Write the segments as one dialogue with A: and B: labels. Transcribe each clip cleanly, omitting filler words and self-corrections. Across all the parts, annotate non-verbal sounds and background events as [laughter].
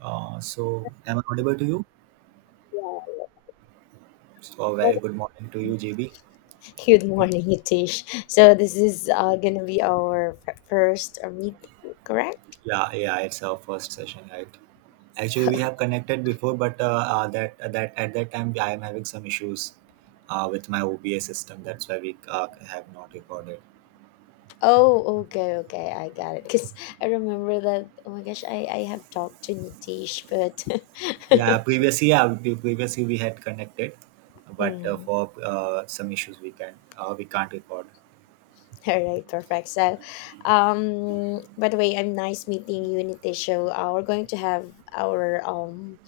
A: So, am I audible to you?
B: Yeah.
A: So, very good morning to you, GB.
B: Good morning, Hitesh. So this is gonna be our first meet, correct?
A: Yeah, yeah, it's our first session, right? Actually, we have connected before, but that that at that time I am having some issues with my OBS system. That's why we have not recorded.
B: Oh, okay, okay, I got it. Cause I remember that. Oh my gosh, I have talked to Nitesh, but
A: Yeah,
B: [laughs]
A: previously, yeah, previously we had connected, but
B: mm,
A: for some issues we can't record.
B: all right, perfect. So, by the way, I'm nice meeting you, Nitesh. So we're going to have our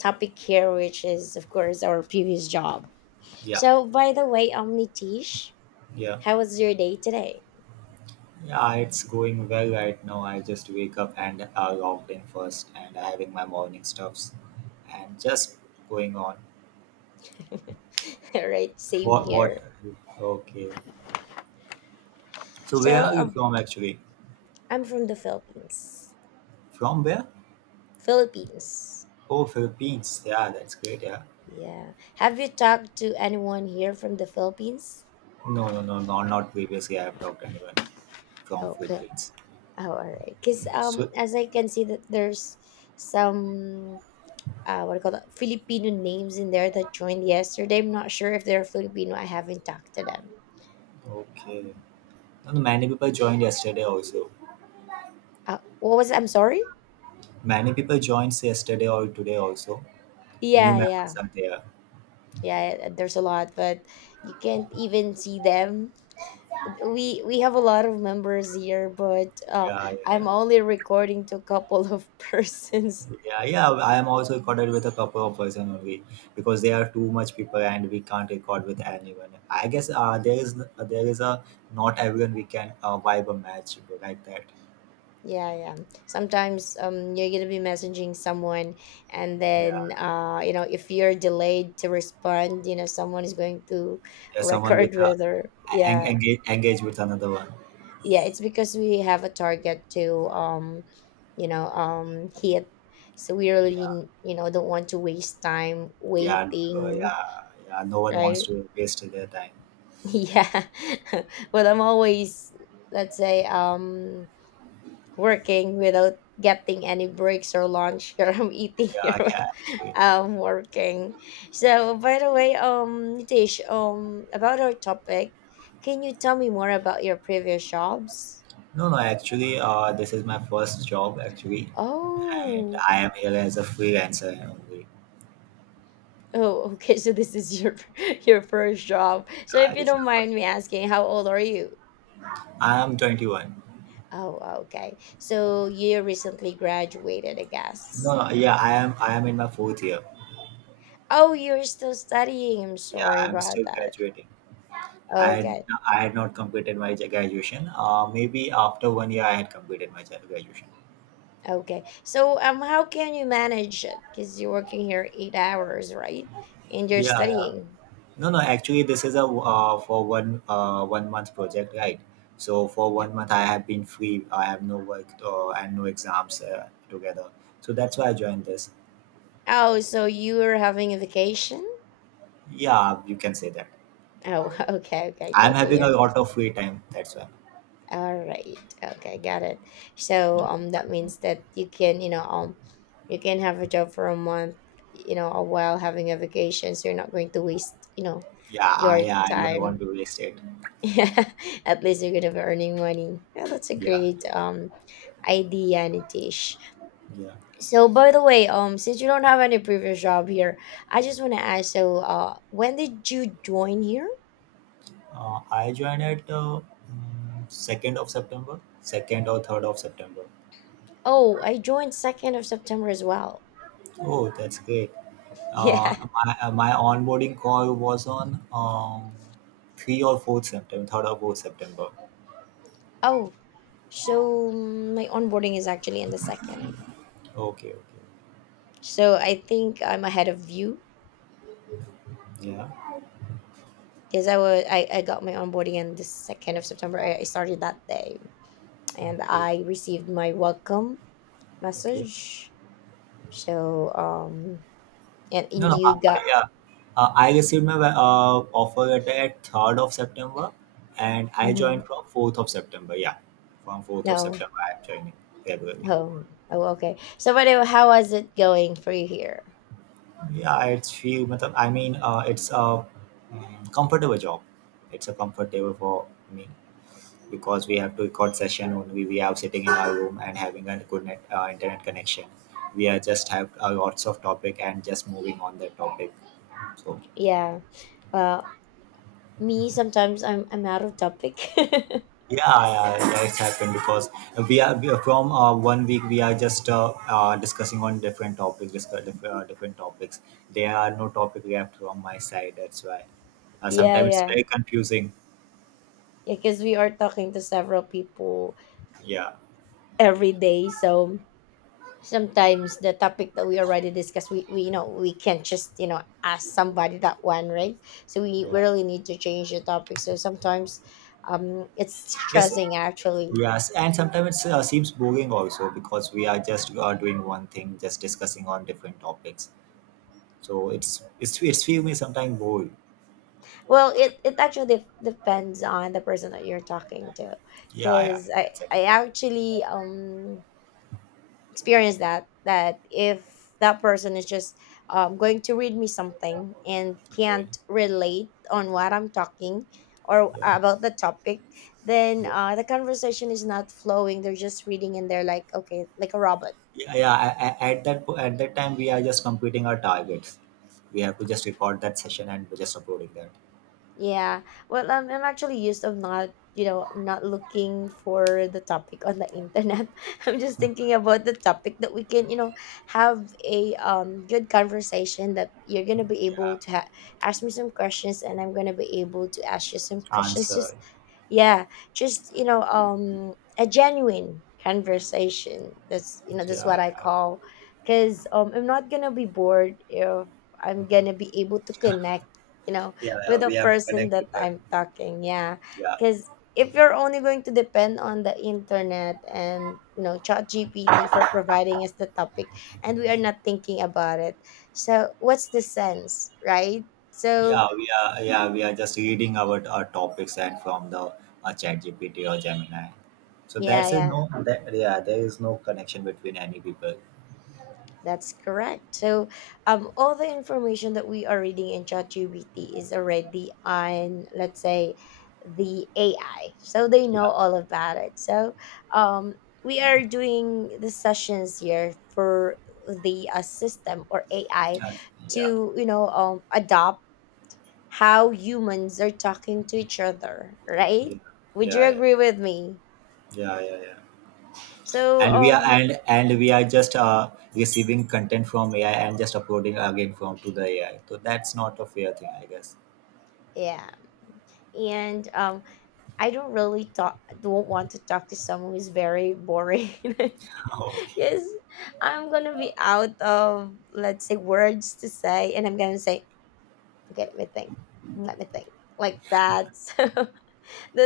B: topic here, which is of course our previous job.
A: Yeah,
B: So by the way, Nitesh,
A: yeah.
B: how was your day today?
A: Yeah, it's going well right now. I just wake up and logged in first, and having my morning stuffs, and just going on.
B: [laughs] Right, same
A: What? What?
B: here.
A: Okay. So where
B: So,
A: are you from actually?
B: I'm from the Philippines.
A: From where?
B: Philippines.
A: Oh, Philippines. Yeah, that's great. Yeah.
B: Yeah. Have you talked to anyone here from the Philippines?
A: No, no, no, no. Not previously. I have talked to anyone from
B: Oh, good.
A: Philippines.
B: Oh, all right. Because
A: So
B: as I can see that there's some what do you call that, Filipino names in there that joined yesterday. I'm not sure if they're Filipino. I haven't talked to them.
A: okay. No, no, many people joined yesterday also.
B: What was it? I'm sorry.
A: Many people joined yesterday or today also. New
B: Yeah, yeah,
A: members are there.
B: yeah. There's a lot, but you can't even see them. We have a lot of members here, but
A: Yeah, yeah, yeah.
B: I'm only recording to a couple of [laughs] persons.
A: Yeah, yeah. I am also recorded with a couple of person only because there are too much people and we can't record with anyone. I guess there is a not everyone we can vibe a match like that.
B: Yeah, yeah, sometimes you're gonna be messaging someone, and
A: Yeah,
B: then you know, if you're delayed to respond, you know, someone is going to
A: yeah. Someone
B: record. [laughs]
A: with a
B: Whether,
A: en-
B: yeah,
A: engage engage with another one.
B: yeah, it's because we have a target to, you know, hit, so we
A: Yeah,
B: really, you know, don't want to waste time
A: yeah,
B: waiting.
A: yeah, yeah. No one wants
B: Right.
A: to waste their time.
B: Yeah, [laughs] but I'm always, let's say, working without getting any breaks or lunch [laughs] here. I'm eating
A: Yeah,
B: here.
A: yeah. Actually.
B: I'm working. So, by the way, Nitish, about our topic, can you tell me more about your previous jobs?
A: No, no. Actually, this is my first job actually, and
B: Oh,
A: I am here as a freelancer only.
B: oh, [laughs] okay. So this is your [laughs] your first job. So if you
A: This is my
B: don't mind
A: first.
B: me asking, how old are you?
A: I am 21.
B: Oh, okay. So you recently graduated, I
A: No,
B: guess.
A: no, yeah, I am in my fourth year.
B: Oh, you're still studying. I'm
A: Yeah,
B: sorry
A: I am
B: about
A: still
B: that.
A: graduating. I had,
B: Okay,
A: I had not completed my graduation. Maybe after one year, I had completed my graduation.
B: okay. So, how can you manage it? Because you're working here 8 hours, right? And you're
A: Yeah, yeah.
B: studying.
A: No, no. Actually, this is a for one one month project, right? So for
B: Yeah.
A: one month, I have been free. I have no work and no exams together. So that's why I joined this.
B: Oh, so you are having a vacation?
A: Yeah, you can say that.
B: Oh, [laughs] okay, okay.
A: I'm
B: Totally
A: having a lot of
B: understand.
A: free time. That's why.
B: All right. Okay, got it. So, that means that you can, you know, you can have a job for a month, you know, while having a vacation. So you're not going to waste, you know,
A: Yeah,
B: your
A: I don't want
B: time.
A: to waste it.
B: Yeah, [laughs] at least you're gonna be earning money. Yeah, that's a
A: Yeah,
B: great
A: yeah,
B: idea, Nitish.
A: yeah.
B: So by the way, since you don't have any previous job here, I just wanna ask. So, when did you join here?
A: I joined at 2nd of September, 2nd or 3rd of September.
B: Oh, I joined 2nd of September as well.
A: Oh, that's great.
B: [laughs] Yeah.
A: My onboarding call was on 3 or 4th September, 3rd or 4th September.
B: Oh, so my onboarding is actually in the second.
A: Okay, okay.
B: So I think I'm ahead of you
A: Yeah.
B: because I got my onboarding in the 2nd of September. I started that day and
A: Okay,
B: I received my welcome
A: okay.
B: message. So, and,
A: No,
B: and
A: no,
B: you got
A: yeah. I received my offer letter at 3rd of September and I
B: mm-hmm,
A: joined from 4th of September. Yeah, from 4th of
B: no.
A: September, I'm joining February.
B: Oh, oh, okay. So, what? How was it going for you here?
A: Yeah, it's few. मतलब, I mean, it's a comfortable job. It's a comfortable for me because we have to record session only. We are sitting in our room and having a good internet connection. We are just have lots of topic and just moving on that topic. So
B: Yeah. Well, me, sometimes I'm out of topic. [laughs] Yeah,
A: yeah, yeah, yeah, it's happened because we are from one week we are just discussing on different topics, different topics. There are no topic left from my side. That's why sometimes it's
B: yeah,
A: very confusing.
B: yeah. Because we are talking to several people
A: Yeah.
B: every day, so sometimes the topic that we already discussed, we you know, we can't just, you know, ask somebody that one, right? So we
A: Yeah.
B: really need to change the topic. So sometimes, it's
A: Yes.
B: stressing actually.
A: Yes. And sometimes it seems boring also because we are just doing one thing, just discussing on different topics. So it's feel me sometimes boring.
B: Well, it actually depends on the person that you're talking to,
A: Yeah. Yeah.
B: because I
A: It's
B: I
A: actually
B: actually experienced that, that if that person is just going to read me something and
A: okay.
B: can't relate on what I'm talking or
A: Yeah.
B: about the topic, then
A: Yeah.
B: the conversation is not flowing. They're just reading and they're like okay, like a robot.
A: Yeah, yeah. At that time, we are just completing our targets. We have to just record that session and just uploading that
B: Yeah. Well, I'm actually used of not, you know, not looking for the topic on the internet. [laughs] I'm just thinking about the topic that we can, you know, have a good conversation, that you're gonna be able to ask me some questions and I'm gonna be able to ask you some questions.
A: answer.
B: Just, yeah, just you know, a genuine conversation. That's, you know, that's what
A: Yeah.
B: I
A: Yeah.
B: call, because I'm not gonna be bored if I'm gonna be able to connect. You know,
A: Yeah, yeah.
B: with the
A: We have to
B: person
A: connect
B: that
A: with that.
B: I'm talking. Yeah,
A: Yeah.
B: because if you're only going to depend on the internet and, you know, chat gpt for providing us the topic, and we are not thinking about it, so what's the sense, right? So
A: We are just reading our topics and from the chat GPT or Gemini. So
B: yeah,
A: that's is no
B: yeah,
A: that yeah there is no connection between any people.
B: that's correct. So, all the information that we are reading in ChatGPT is already on, let's say, the AI. So they know
A: Yeah,
B: all about it. So, um, we are doing the sessions here for the system or AI
A: yeah, yeah,
B: to, you know, adopt how humans are talking to each other, right? Would you
A: yeah, yeah,
B: agree with me?
A: yeah, yeah, yeah.
B: So,
A: And we are and and we are just receiving content from AI and just uploading again from to the AI. So that's not a fair thing, I guess.
B: yeah. And I don't really talk don't want to talk to someone who's very boring. [laughs]
A: [laughs] Oh,
B: Yes, I'm gonna be out of, let's say, words to say, and I'm gonna say, okay, let me think, like that. [laughs] So that,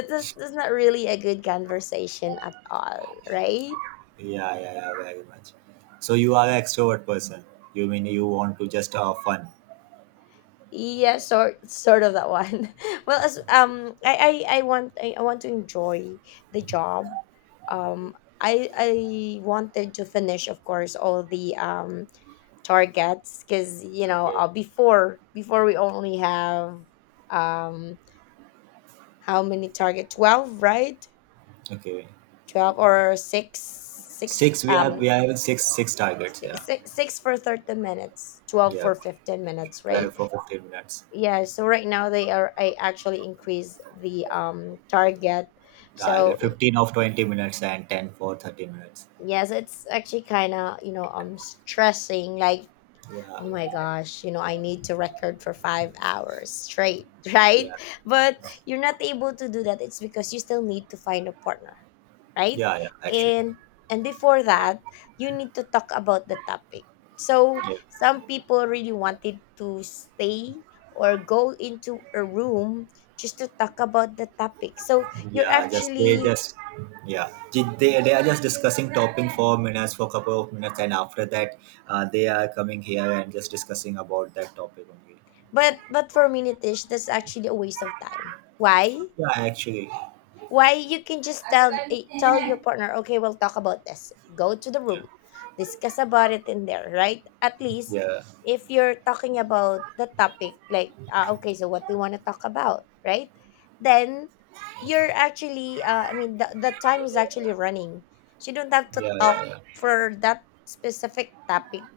B: that's not really a good conversation at all, right?
A: yeah, yeah, yeah, very much. So you are an extrovert person. You mean you want to just have fun?
B: Yeah, sort of that one. [laughs] Well, as I want to enjoy the job. I wanted to finish, of course, all the targets because, you know,
A: Okay,
B: before we only have um how many target, 12, right?
A: okay.
B: 12 or 6,
A: Six, we have we are having six targets. Yeah,
B: six, 6 for 30 minutes, 12
A: yeah.
B: for 15 minutes,
A: 12
B: right?
A: for 15 minutes.
B: Yeah, so right now they are, I actually increase the target, so
A: Target 15 of 20 minutes and ten for 30 minutes.
B: yes, it's actually kind of, you know, stressing. Like,
A: Yeah,
B: oh my gosh, you know, I need to record for 5 hours straight, [laughs] right?
A: yeah,
B: But you're not able to do that. It's because you still need to find a partner, right?
A: yeah, yeah. Actually,
B: And and before that, you need to talk about the topic. So
A: yeah,
B: some people really wanted to stay or go into a room just to talk about the topic. So you're
A: yeah. Just they
B: actually,
A: just yeah. They are just discussing topping for minutes for couple of minutes and after that, they are coming here and just discussing about that topic only.
B: but for me, Nitish, that's actually a waste of time. Why?
A: Yeah, actually,
B: Why you can just tell, tell your partner, okay, we'll talk about this, go to the room, discuss about it in there, right? At least
A: yeah,
B: if you're talking about the topic like, okay, so what do you want to talk about, right? Then you're actually, I mean, the time is actually running, so you don't have to
A: yeah, yeah,
B: talk
A: yeah,
B: for that specific topic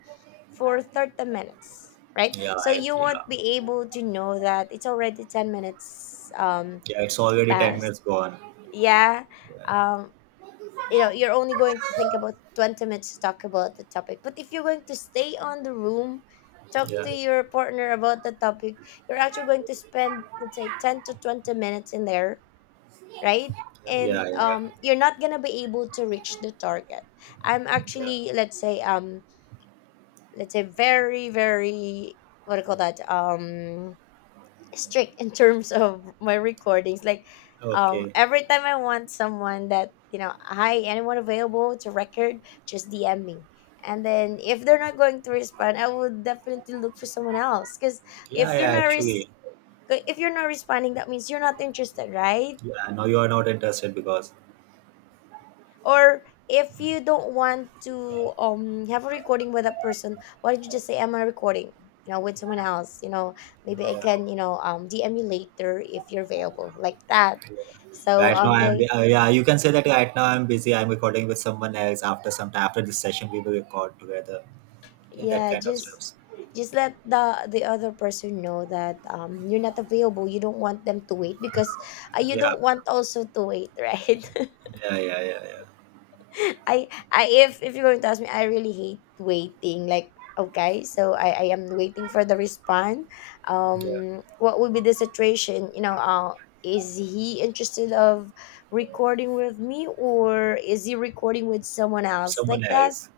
B: for 30 minutes, right?
A: yeah,
B: So you
A: yeah,
B: won't be able to know that it's already 10 minutes
A: yeah, it's already ten
B: past,
A: minutes gone.
B: yeah,
A: Yeah,
B: um you know, you're only going to think about 20 minutes to talk about the topic. But if you're going to stay on the room, talk
A: yeah,
B: to your partner about the topic, you're actually going to spend, let's say, 10 to 20 minutes in there, right?
A: yeah,
B: And
A: yeah, yeah.
B: you're not gonna be able to reach the target. I'm
A: Yeah.
B: actually, let's say, very, very, what do you call that, strict in terms [laughs] of my recordings. Like,
A: Okay.
B: every time I want someone that, you know, hi, anyone available to record, just DM me. And then if they're not going to respond, I would definitely look for someone else. Cause
A: Yeah,
B: if you're
A: yeah,
B: not
A: actually.
B: if you're not responding, that means you're not interested, right?
A: Yeah, no, you are not interested because
B: Or if you don't want to have a recording with that person, why don't you just say, am I recording, you know, with someone else? You know, maybe I
A: yeah,
B: can, you know, dm you later if you're available, like that.
A: yeah.
B: So
A: Right now I'm
B: they,
A: yeah, you can say that right now I'm busy. I'm recording with someone else after some time after this session we will record together. Yeah, that
B: yeah,
A: kind of
B: just
A: stuff.
B: just let the other person know that you're not available. You don't want them to wait, because you
A: Yeah.
B: don't want also to wait [laughs] right.
A: Yeah, yeah, yeah, yeah.
B: I if you're going to ask me, I really hate waiting. Like, okay, so I am waiting for the response.
A: Yeah.
B: What would be the situation? You know, is he interested of recording with me, or is he recording with someone else,
A: Someone
B: like that?
A: else.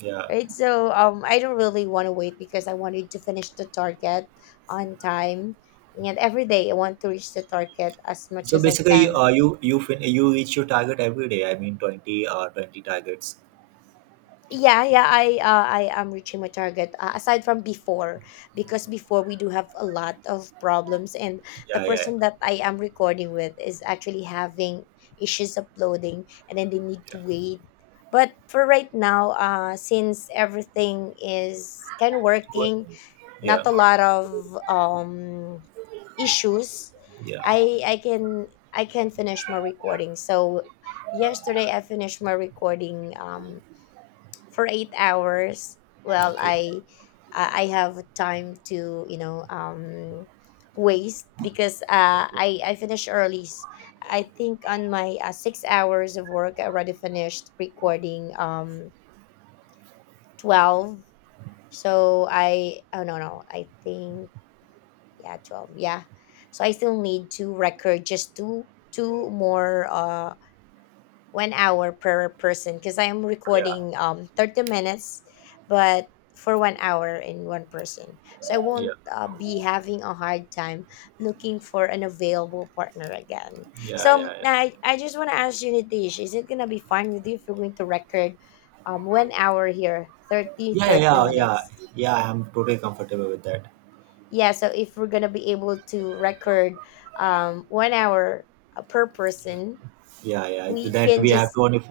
A: Yeah.
B: Right. So I don't really want to wait because I wanted to finish the target on time. And every day I want to reach the target as much
A: So
B: as I
A: basically
B: can.
A: you reach your target every day. I mean 20 or 20 targets.
B: Yeah, yeah, I am reaching my target, aside from before, because before we do have a lot of problems and the
A: Yeah, yeah.
B: person that I am recording with is actually having issues uploading, and then they need to
A: Yeah.
B: wait. But for right now, since everything is kind of
A: Go-
B: working, not
A: Yeah.
B: a lot of issues,
A: Yeah.
B: I can finish my recording. So yesterday I finished my recording for 8 hours. well
A: Okay.
B: i i i have time to waste, because uh
A: Okay.
B: i i finish early. I think on my 6 hours of work I already finished recording 12. So I, oh, no, no, I think, yeah, 12. Yeah. So I still need to record just two more, 1 hour per person, because I am
A: Yeah.
B: recording 30 minutes, but for 1 hour in one person. So I won't,
A: Yeah.
B: be having a hard time looking for an available partner again.
A: Yeah,
B: So,
A: yeah, yeah.
B: I just want to ask you, Nitish, is it going to be fine with you if we're going to record, 1 hour here, thirty
A: Yeah, yeah,
B: thirty
A: yeah. Yeah,
B: minutes?
A: yeah, I'm totally comfortable with that.
B: Yeah, so if we're going to be able to record, 1 hour, per person,
A: Yeah, yeah.
B: we
A: That
B: can
A: we have
B: just —
A: to only,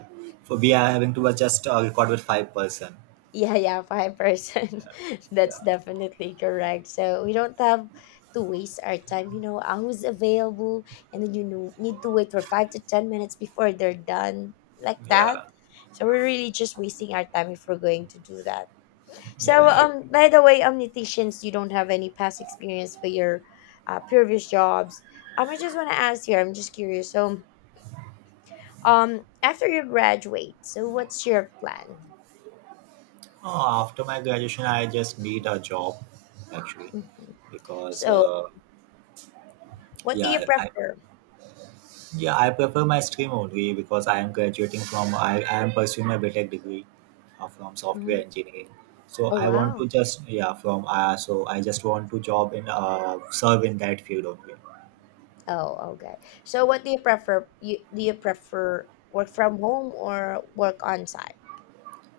A: for we are having to just record with five person.
B: yeah, yeah, 5%.
A: Yeah,
B: [laughs] That's
A: yeah,
B: definitely correct. So we don't have to waste our time. I was available, and then, need to wait for 5 to 10 minutes before they're done, like that.
A: yeah,
B: So we're really just wasting our time if we're going to do that. So,
A: yeah, yeah.
B: by the way, omniticians, you don't have any past experience for your previous jobs. I just want to ask here. I'm just curious. So, after you graduate, so what's your plan?
A: Oh, after my graduation, I just need a job, actually,
B: Mhm.
A: because
B: So what do you
A: yeah, I
B: prefer?
A: Yeah, I prefer my stream only because I am graduating I am pursuing my BTEC degree from software
B: Mhm.
A: engineering. So
B: Oh,
A: I want
B: wow.
A: to just yeah from so I just want to job in serve in that field only.
B: Oh, okay. So what do you prefer? You do you prefer work from home or work on site?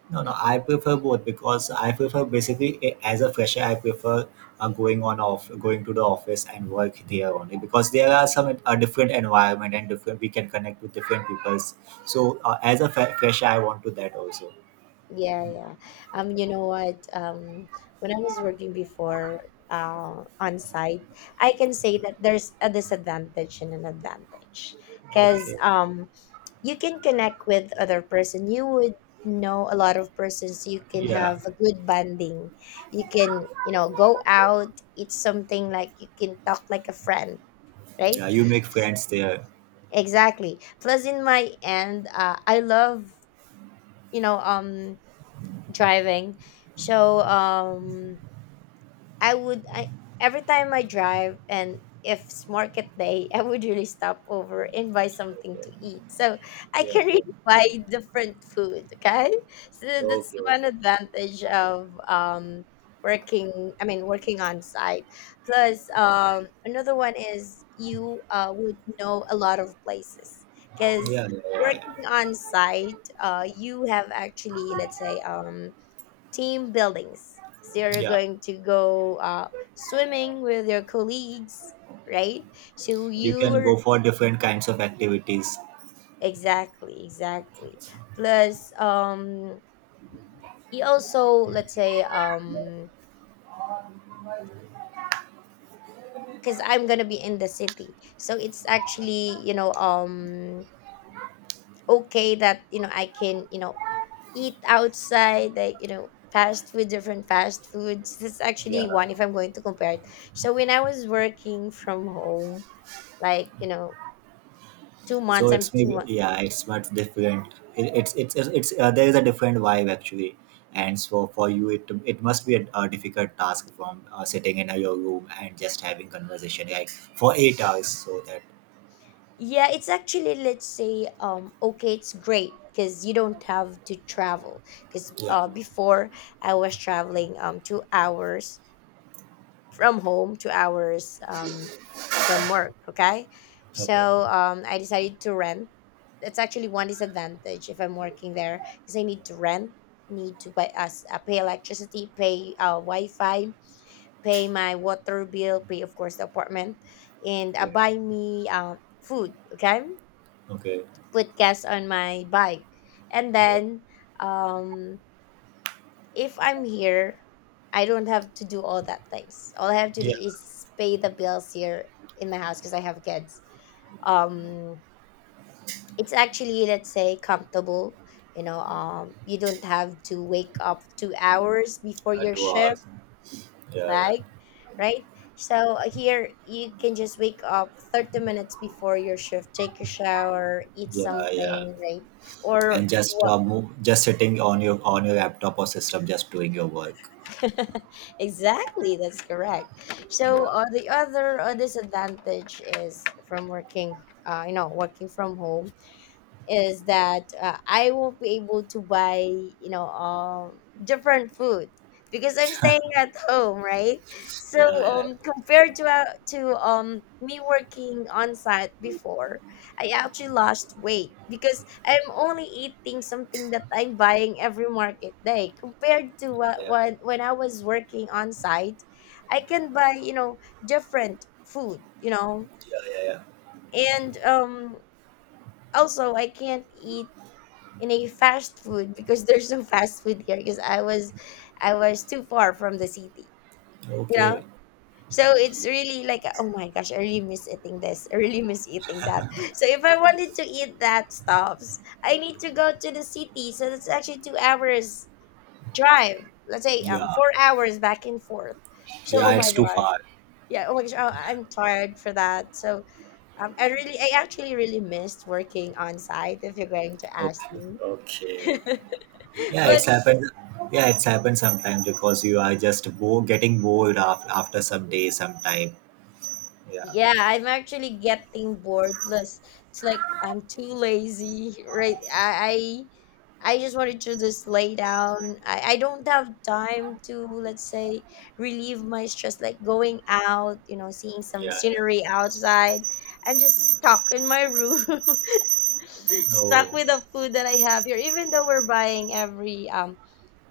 A: No, no, I prefer both because I prefer basically as a fresher I prefer going to the office and work there only because there are some different environment and different we can connect with different peoples. So as a fresher I want to that also.
B: Yeah, yeah. You know what? When I was working before, on site, I can say that there's a disadvantage and an advantage, because,
A: Okay.
B: you can connect with other person. You would know a lot of persons. You can
A: Yeah.
B: have a good bonding. You can, go out. It's something like you can talk like a friend, right?
A: Yeah, you make
B: S-
A: friends there.
B: exactly. Plus, in my end, I love, you know um driving. So, I would I every time I drive, and if it's market day, [laughs] I would really stop over and buy something to
A: Okay.
B: eat. So I
A: Yeah,
B: can
A: okay.
B: really [laughs] buy different food. Okay, so that's
A: Okay,
B: one
A: okay.
B: advantage of, working. I mean, working on site. Plus, another one is you, would know a lot of places, because
A: Yeah, yeah, yeah, yeah.
B: working on site, you have actually, let's say, team buildings. So you're
A: Yeah.
B: going to go, swimming with your colleagues, right? So
A: You can
B: you're
A: go for different kinds of activities.
B: Exactly, exactly. Plus, you also, let's say, because I'm gonna be in the city, so it's actually, okay that, I can, eat outside, like, fast food, different fast foods. That's actually
A: Yeah.
B: one, if I'm going to compare it. So when I was working from home, like you know
A: So it's
B: two
A: maybe
B: months
A: yeah, it's much different. It, it's, There is a different vibe actually. And so for you, it must be a difficult task from sitting in your room and just having conversation like for 8 hours. So that
B: yeah, it's actually, let's say, okay, it's great because you don't have to travel, because,
A: yeah.
B: before I was traveling, 2 hours from home, 2 hours, from work. Okay,
A: Okay.
B: so, I decided to rent. That's actually one disadvantage if I'm working there, because I need to rent, need to buy us, pay electricity, pay, wi-fi, pay my water bill, pay of course the apartment, and,
A: Okay.
B: buy me, food. Okay,
A: Okay.
B: put gas on my bike, and then, um, if I'm here, I don't have to do all that things. All I have to do
A: Yeah.
B: is pay the bills here in my house because I have kids. Um, it's actually, let's say, comfortable. You don't have to wake up 2 hours before your
A: Two
B: shift,
A: hours. Yeah. Yeah.
B: right? Right? So, here you can just wake up 30 minutes before your shift, take a shower, eat
A: Yeah. Yeah.
B: something, right? Or
A: And
B: what?
A: just sitting on your laptop or system, just doing your work.
B: [laughs] Exactly, that's correct. So,
A: Yeah,
B: the other, disadvantage is from working, working from home, is that, I won't be able to buy, different food, because I'm staying at [laughs] home, right? So,
A: yeah, yeah,
B: compared to, me working on site before, I actually lost weight because I'm only eating something that I'm buying every market day, compared to
A: yeah,
B: what
A: yeah,
B: when I was working on site, I can buy, different food,
A: yeah, yeah.
B: and, also I can't eat in a fast food because there's no fast food here, because I was too far from the city, you know?
A: Okay.
B: So it's really like, oh my gosh, I really miss eating this. I really miss eating that. So if I wanted to eat that stuffs, I need to go to the city. So that's actually 2 hours drive. Let's say,
A: Yeah,
B: 4 hours back and forth. So,
A: yeah,
B: oh my
A: it's too
B: gosh.
A: far.
B: Yeah, oh my gosh. Oh, I'm tired for that. So, I actually really missed working on site, if you're going to ask
A: Okay,
B: me.
A: okay.
B: [laughs]
A: Yeah,
B: But
A: it's happened. Yeah, it's happened sometimes because you are just getting bored after some day, sometime. Yeah,
B: yeah, I'm actually getting bored. Plus, it's like I'm too lazy, right? I just wanted to just lay down. I don't have time to, let's say, relieve my stress, like going out, seeing some
A: yeah, yeah.
B: scenery outside. I'm just stuck in my room, [laughs] stuck
A: Oh,
B: with the food that I have here, even though we're buying every,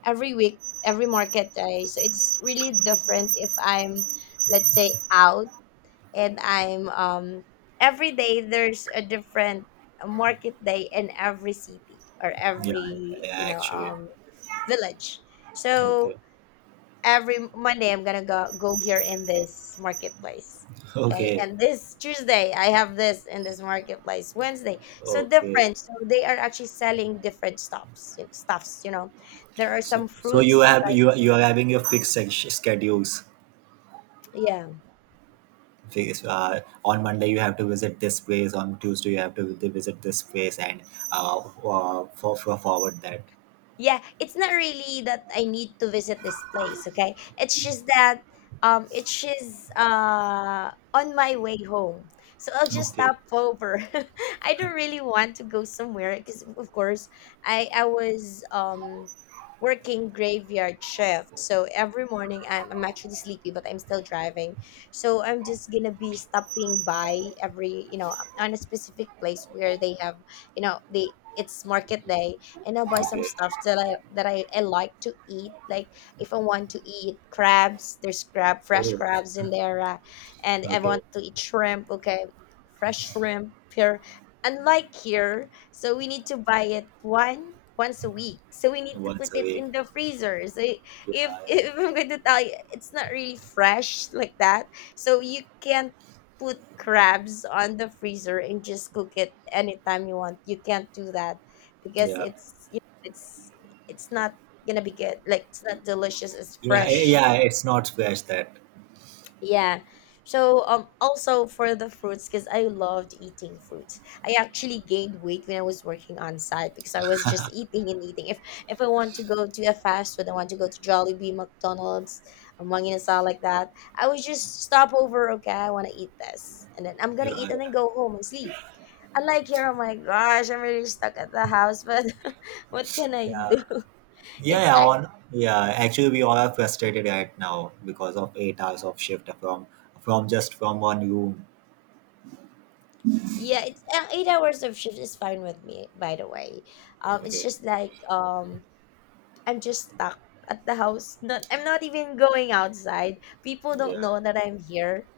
B: every week, every market day. So it's really different if I'm, let's say, out, and I'm, every day there's a different market day in every city or
A: yeah,
B: every,
A: yeah, actually.
B: village. So
A: Okay,
B: every Monday I'm gonna go here in this marketplace.
A: [laughs]
B: Okay,
A: okay,
B: and this Tuesday I have this in this marketplace. Wednesday, so
A: okay.
B: different. So they are actually selling different stuffs. There are
A: So,
B: some
A: so you
B: fruits.
A: have you you are having your fixed schedules.
B: Yeah,
A: Face on Monday you have to visit this place, on Tuesday you have to visit this place, and for forward that.
B: yeah, it's not really that I need to visit this place. Okay, it's just that, it's just, on my way home. So I'll just
A: Okay,
B: stop over. [laughs] I don't really want to go somewhere, because of course I was, working graveyard shift. So every morning I'm actually sleepy, but I'm still driving. So I'm just gonna be stopping by every, on a specific place where they have, you know they it's market day, and I'll buy some
A: okay.
B: stuff that I like to eat. Like if I want to eat crabs, there's crab fresh
A: Oh,
B: crabs in there, and I
A: okay.
B: want to eat shrimp. Okay, fresh shrimp here. Unlike here, so we need to buy it one once a week. So we need to put
A: Once a
B: it
A: week.
B: in the freezer. So
A: Yeah,
B: if [laughs] if I'm going to tell you, it's not really fresh like that. So you can't put crabs on the freezer and just cook it anytime you want. You can't do that, because
A: yeah,
B: it's, it's not gonna be good, like it's not delicious, it's
A: yeah, yeah,
B: fresh.
A: yeah, it's not fresh that.
B: Yeah. So, also for the fruits, because I loved eating fruits, I actually gained weight when I was working on site, because I was just eating and eating. If I want to go to a fast food, I want to go to Jollibee, McDonald's, Manginasa, like that, I would just stop over. Okay, I want to eat this, and then I'm gonna
A: Yeah,
B: eat and
A: yeah,
B: then go home and sleep. Unlike here, oh my gosh, I'm really stuck at the house. But [laughs] what can I
A: yeah,
B: do? It's
A: yeah.
B: ac
A: on yeah Actually, we all are frustrated right now because of 8 hours of shift from one room.
B: Yeah, it's, 8 hours of shift is fine with me, by the way. It's
A: Okay.
B: just like, I'm just stuck at the house. Not, I'm not even going outside. People don't
A: Yeah.
B: know that I'm here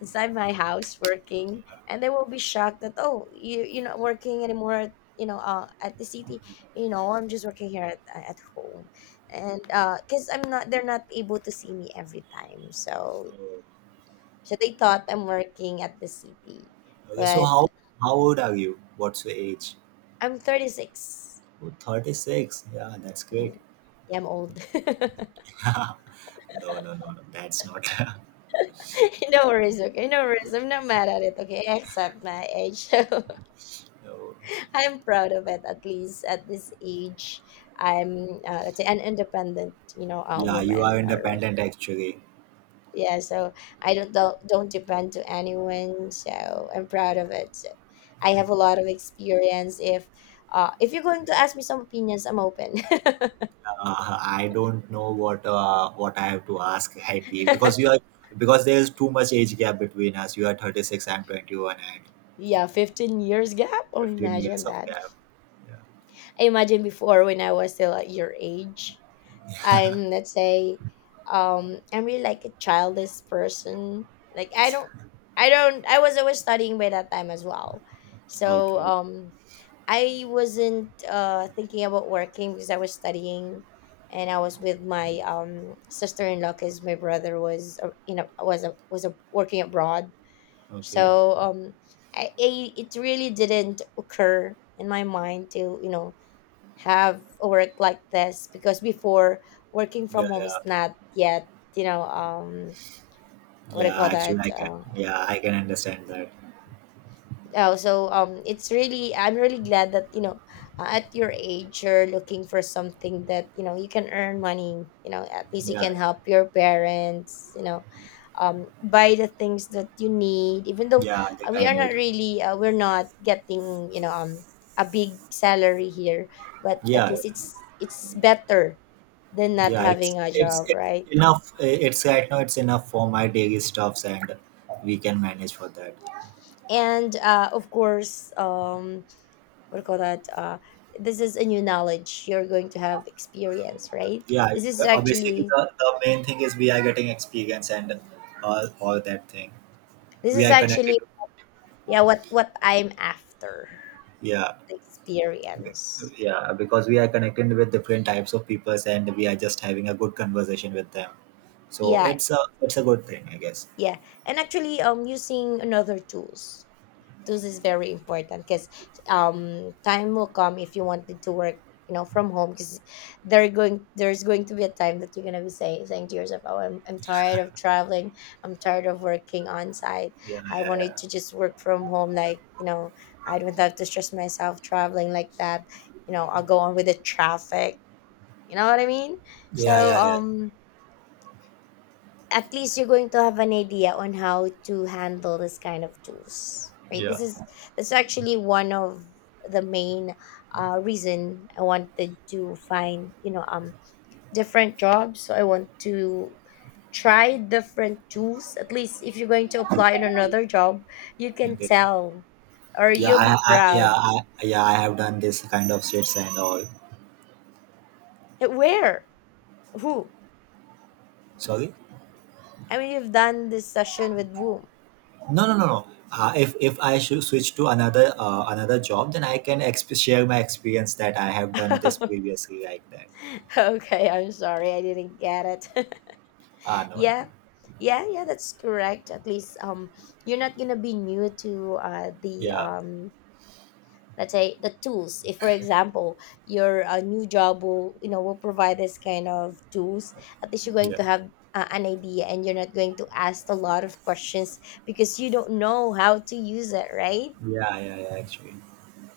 B: inside my house working, and they will be shocked that, oh, you're not working anymore. At, at the city. I'm just working here at, at home, and, cause I'm not, they're not able to see me every time. So they thought I'm working at the city,
A: Okay. So
B: but
A: how old are you, what's your age?
B: I'm 36.
A: Oh, 36. Yeah, that's great.
B: Mm, yeah, I'm old. [laughs]
A: [laughs] No, no, no, no. That's not.
B: No worries, okay? No worries. I'm not mad at it, okay? I accept my age. [laughs] So
A: [laughs] No.
B: I'm proud of it, at least at this age. I'm, let's say, an independent, a
A: Yeah, you
B: woman
A: are
B: already.
A: independent, actually.
B: Yeah, so I don't depend to anyone. So I'm proud of it. So I have a lot of experience. If you're going to ask me some opinions, I'm open.
A: I don't know what I have to ask, [laughs] Haiti, because you
B: [laughs]
A: are because there is too much age gap between us. You are 36, I'm 21, and
B: Yeah, 15 years gap. Oh,
A: 15
B: imagine
A: years of
B: that.
A: gap.
B: I imagine before when I was still at your age,
A: Yeah.
B: I'm let's say, I'm really like a childish person. Like I don't, I don't, I was always studying by that time as well.
A: [laughs]
B: So,
A: Okay.
B: I wasn't, thinking about working because I was studying, and I was with my, sister in law because my brother was, was a, working abroad.
A: Okay.
B: So um, I it really didn't occur in my mind to have work like this because before working
A: Yeah,
B: from home
A: yeah.
B: is not yet you know um what I
A: Yeah,
B: call
A: actually
B: that uh,
A: I can understand that.
B: It's really I'm really glad that at your age you're looking for something that you know you can earn money, you know, at least you
A: Yeah.
B: can help your parents, buy the things that you need, even though
A: Yeah, that
B: uh, we
A: I
B: are
A: need.
B: not really, we're not getting a big salary here, but at
A: Yeah,
B: least it's better than not
A: yeah, it's
B: having a
A: it's
B: job,
A: it's
B: right?
A: enough. It's right now. It's enough for my daily stuffs, and we can manage for that.
B: And uh, of course, um, what do you call that? This is a new knowledge. You're going to have experience, right?
A: Yeah,
B: This is
A: basically
B: actually,
A: the main thing is we are getting experience and all that thing.
B: this
A: We
B: is
A: are connected.
B: actually, yeah, what I'm after,
A: Yeah,
B: the experience.
A: yeah, because we are connected with different types of peoples, and we are just having a good conversation with them. So
B: Yeah,
A: it's a good thing, I guess.
B: yeah, and actually, using another tools. This is very important because time will come if you wanted to work, you know, from home because there's going to be a time that you're going to be saying to yourself, oh I'm tired of traveling, I'm tired of working on site.
A: Yeah,
B: I
A: yeah, yeah,
B: wanted to just work from home, like, you know, I don't have to stress myself traveling like that. You know, I'll go on with the traffic. You know what I mean so
A: yeah, yeah, yeah,
B: um at least you're going to have an idea on how to handle this kind of tools, right?
A: yeah.
B: This actually one of the main reason I wanted to find, different jobs. So I want to try different tools, at least if you're going to apply on another job, you can
A: Okay.
B: tell, or
A: Yeah,
B: you'll
A: I,
B: be
A: I yeah
B: proud.
A: I, yeah I have done this kind of shits and all.
B: Where? Who?
A: Sorry.
B: I mean, you've done this session with whom?
A: No, no, no, no. If I should switch to another job, then I can share my experience that I have done this
B: [laughs]
A: previously like that.
B: Okay, I'm sorry, I didn't get it. [laughs]
A: Ah, no, no.
B: Yeah. Yeah, yeah, that's correct. At least, you're not gonna be new to the,
A: Yeah,
B: let's say, the tools. If, for example, your, new job will, you know, will provide this kind of tools, at least you're going
A: yeah,
B: to have an idea and you're not going to ask a lot of questions because you don't know how to use it, right?
A: yeah, yeah, yeah. Actually,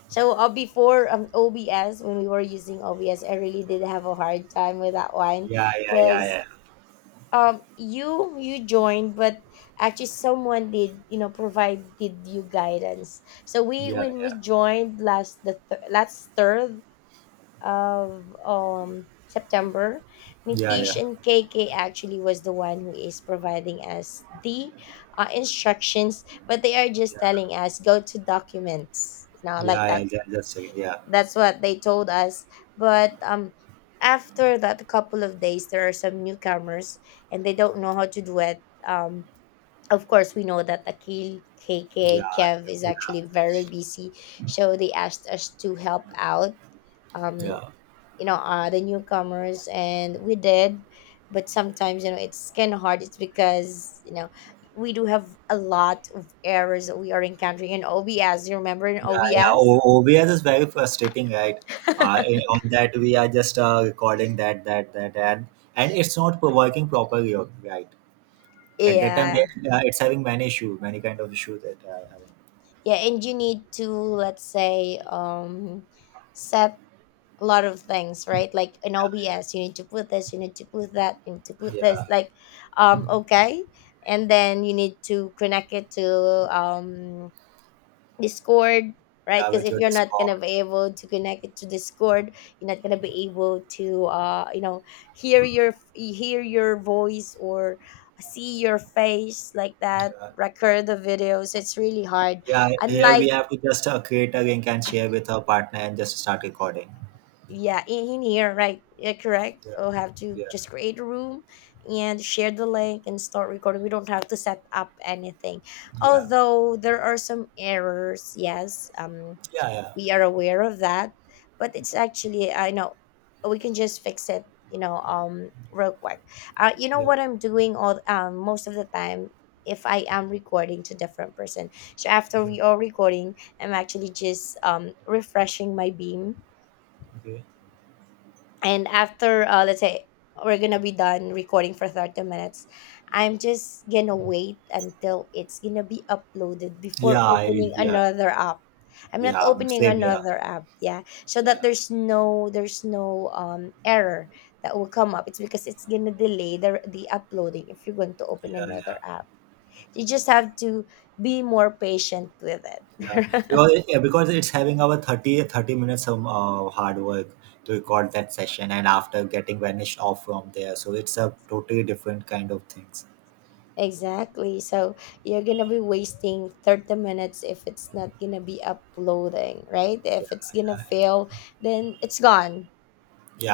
B: So, before OBS, when we were using OBS, I really did have a hard time with that one
A: yeah, yeah, yeah,
B: because,
A: yeah,
B: you joined, but actually someone did, you know, provide, did you guidance, so we,
A: yeah,
B: when
A: yeah,
B: we joined last, last third of September.
A: yeah,
B: Nitish
A: yeah,
B: and KK actually was the one who is providing us the instructions, but they are just telling us go to documents, you know, like
A: yeah,
B: that.
A: yeah, yeah, just a second. Yeah,
B: That's what they told us, but after that couple of days, there are some newcomers and they don't know how to do it. Of course, we know that Akil, K K,
A: yeah,
B: Kev is
A: yeah,
B: actually very busy, so they asked us to help out um
A: yeah,
B: you know, the newcomers, and we did. But sometimes, you know, it's kind of hard, it's because, you know, we do have a lot of errors that we are encountering in OBS. You remember in
A: yeah, yeah.
B: OBS?
A: OBS is very frustrating, right? On that we are just recording that and it's not working properly, right?
B: [laughs]
A: At that time,
B: Yeah,
A: it's having many issue, many kind of issue that I having.
B: yeah, and you need to, let's say, set a lot of things, right? Like in OBS, you need to put this, you need to put that, you need to put this,
A: Yeah,
B: like, okay, and then you need to connect it to, Discord, right?
A: yeah,
B: Because
A: with
B: if
A: your
B: you're not gonna
A: Discord.
B: be able to connect it to Discord, you're not gonna be able to, uh, you know, hear your voice or see your face, like that,
A: Yeah,
B: record the video. So it's really hard,
A: yeah. Here we
B: unlike,
A: have to just create a link and share with our partner and just start recording.
B: yeah, in here, right? Yeah, correct,
A: Yeah,
B: we'll have to
A: yeah,
B: just create a room and share the link and start recording. We don't have to set up anything.
A: yeah,
B: Although there are some errors, yes,
A: yeah,
B: we are aware of that, but it's actually, I know we can just fix it, you know, real quick. Uh, you know
A: yeah,
B: what I'm doing all, most of the time, if I am recording to different person, so after
A: yeah.
B: we are recording, I'm actually just, refreshing my beam.
A: Okay.
B: And after, let's say we're gonna be done recording for 30 minutes, I'm just gonna wait until it's gonna be uploaded before
A: Yeah,
B: opening
A: yeah,
B: another app. I'm not
A: yeah.
B: opening
A: Same. Yeah,
B: another app, yeah, so that
A: yeah,
B: there's no, there's no error that will come up. It's because it's gonna delay the uploading if you're going to
A: yeah,
B: open another
A: yeah.
B: app. You just have to be more patient with
A: Yeah,
B: it.
A: because,
B: [laughs]
A: because it's having our 30 30 minutes of hard work to record that session and after getting vanished off from there. So it's a totally different kind of things.
B: Exactly. So you're gonna be wasting 30 minutes if it's not gonna be uploading, right?
A: Yeah.
B: If it's gonna fail, then it's gone.
A: Yeah.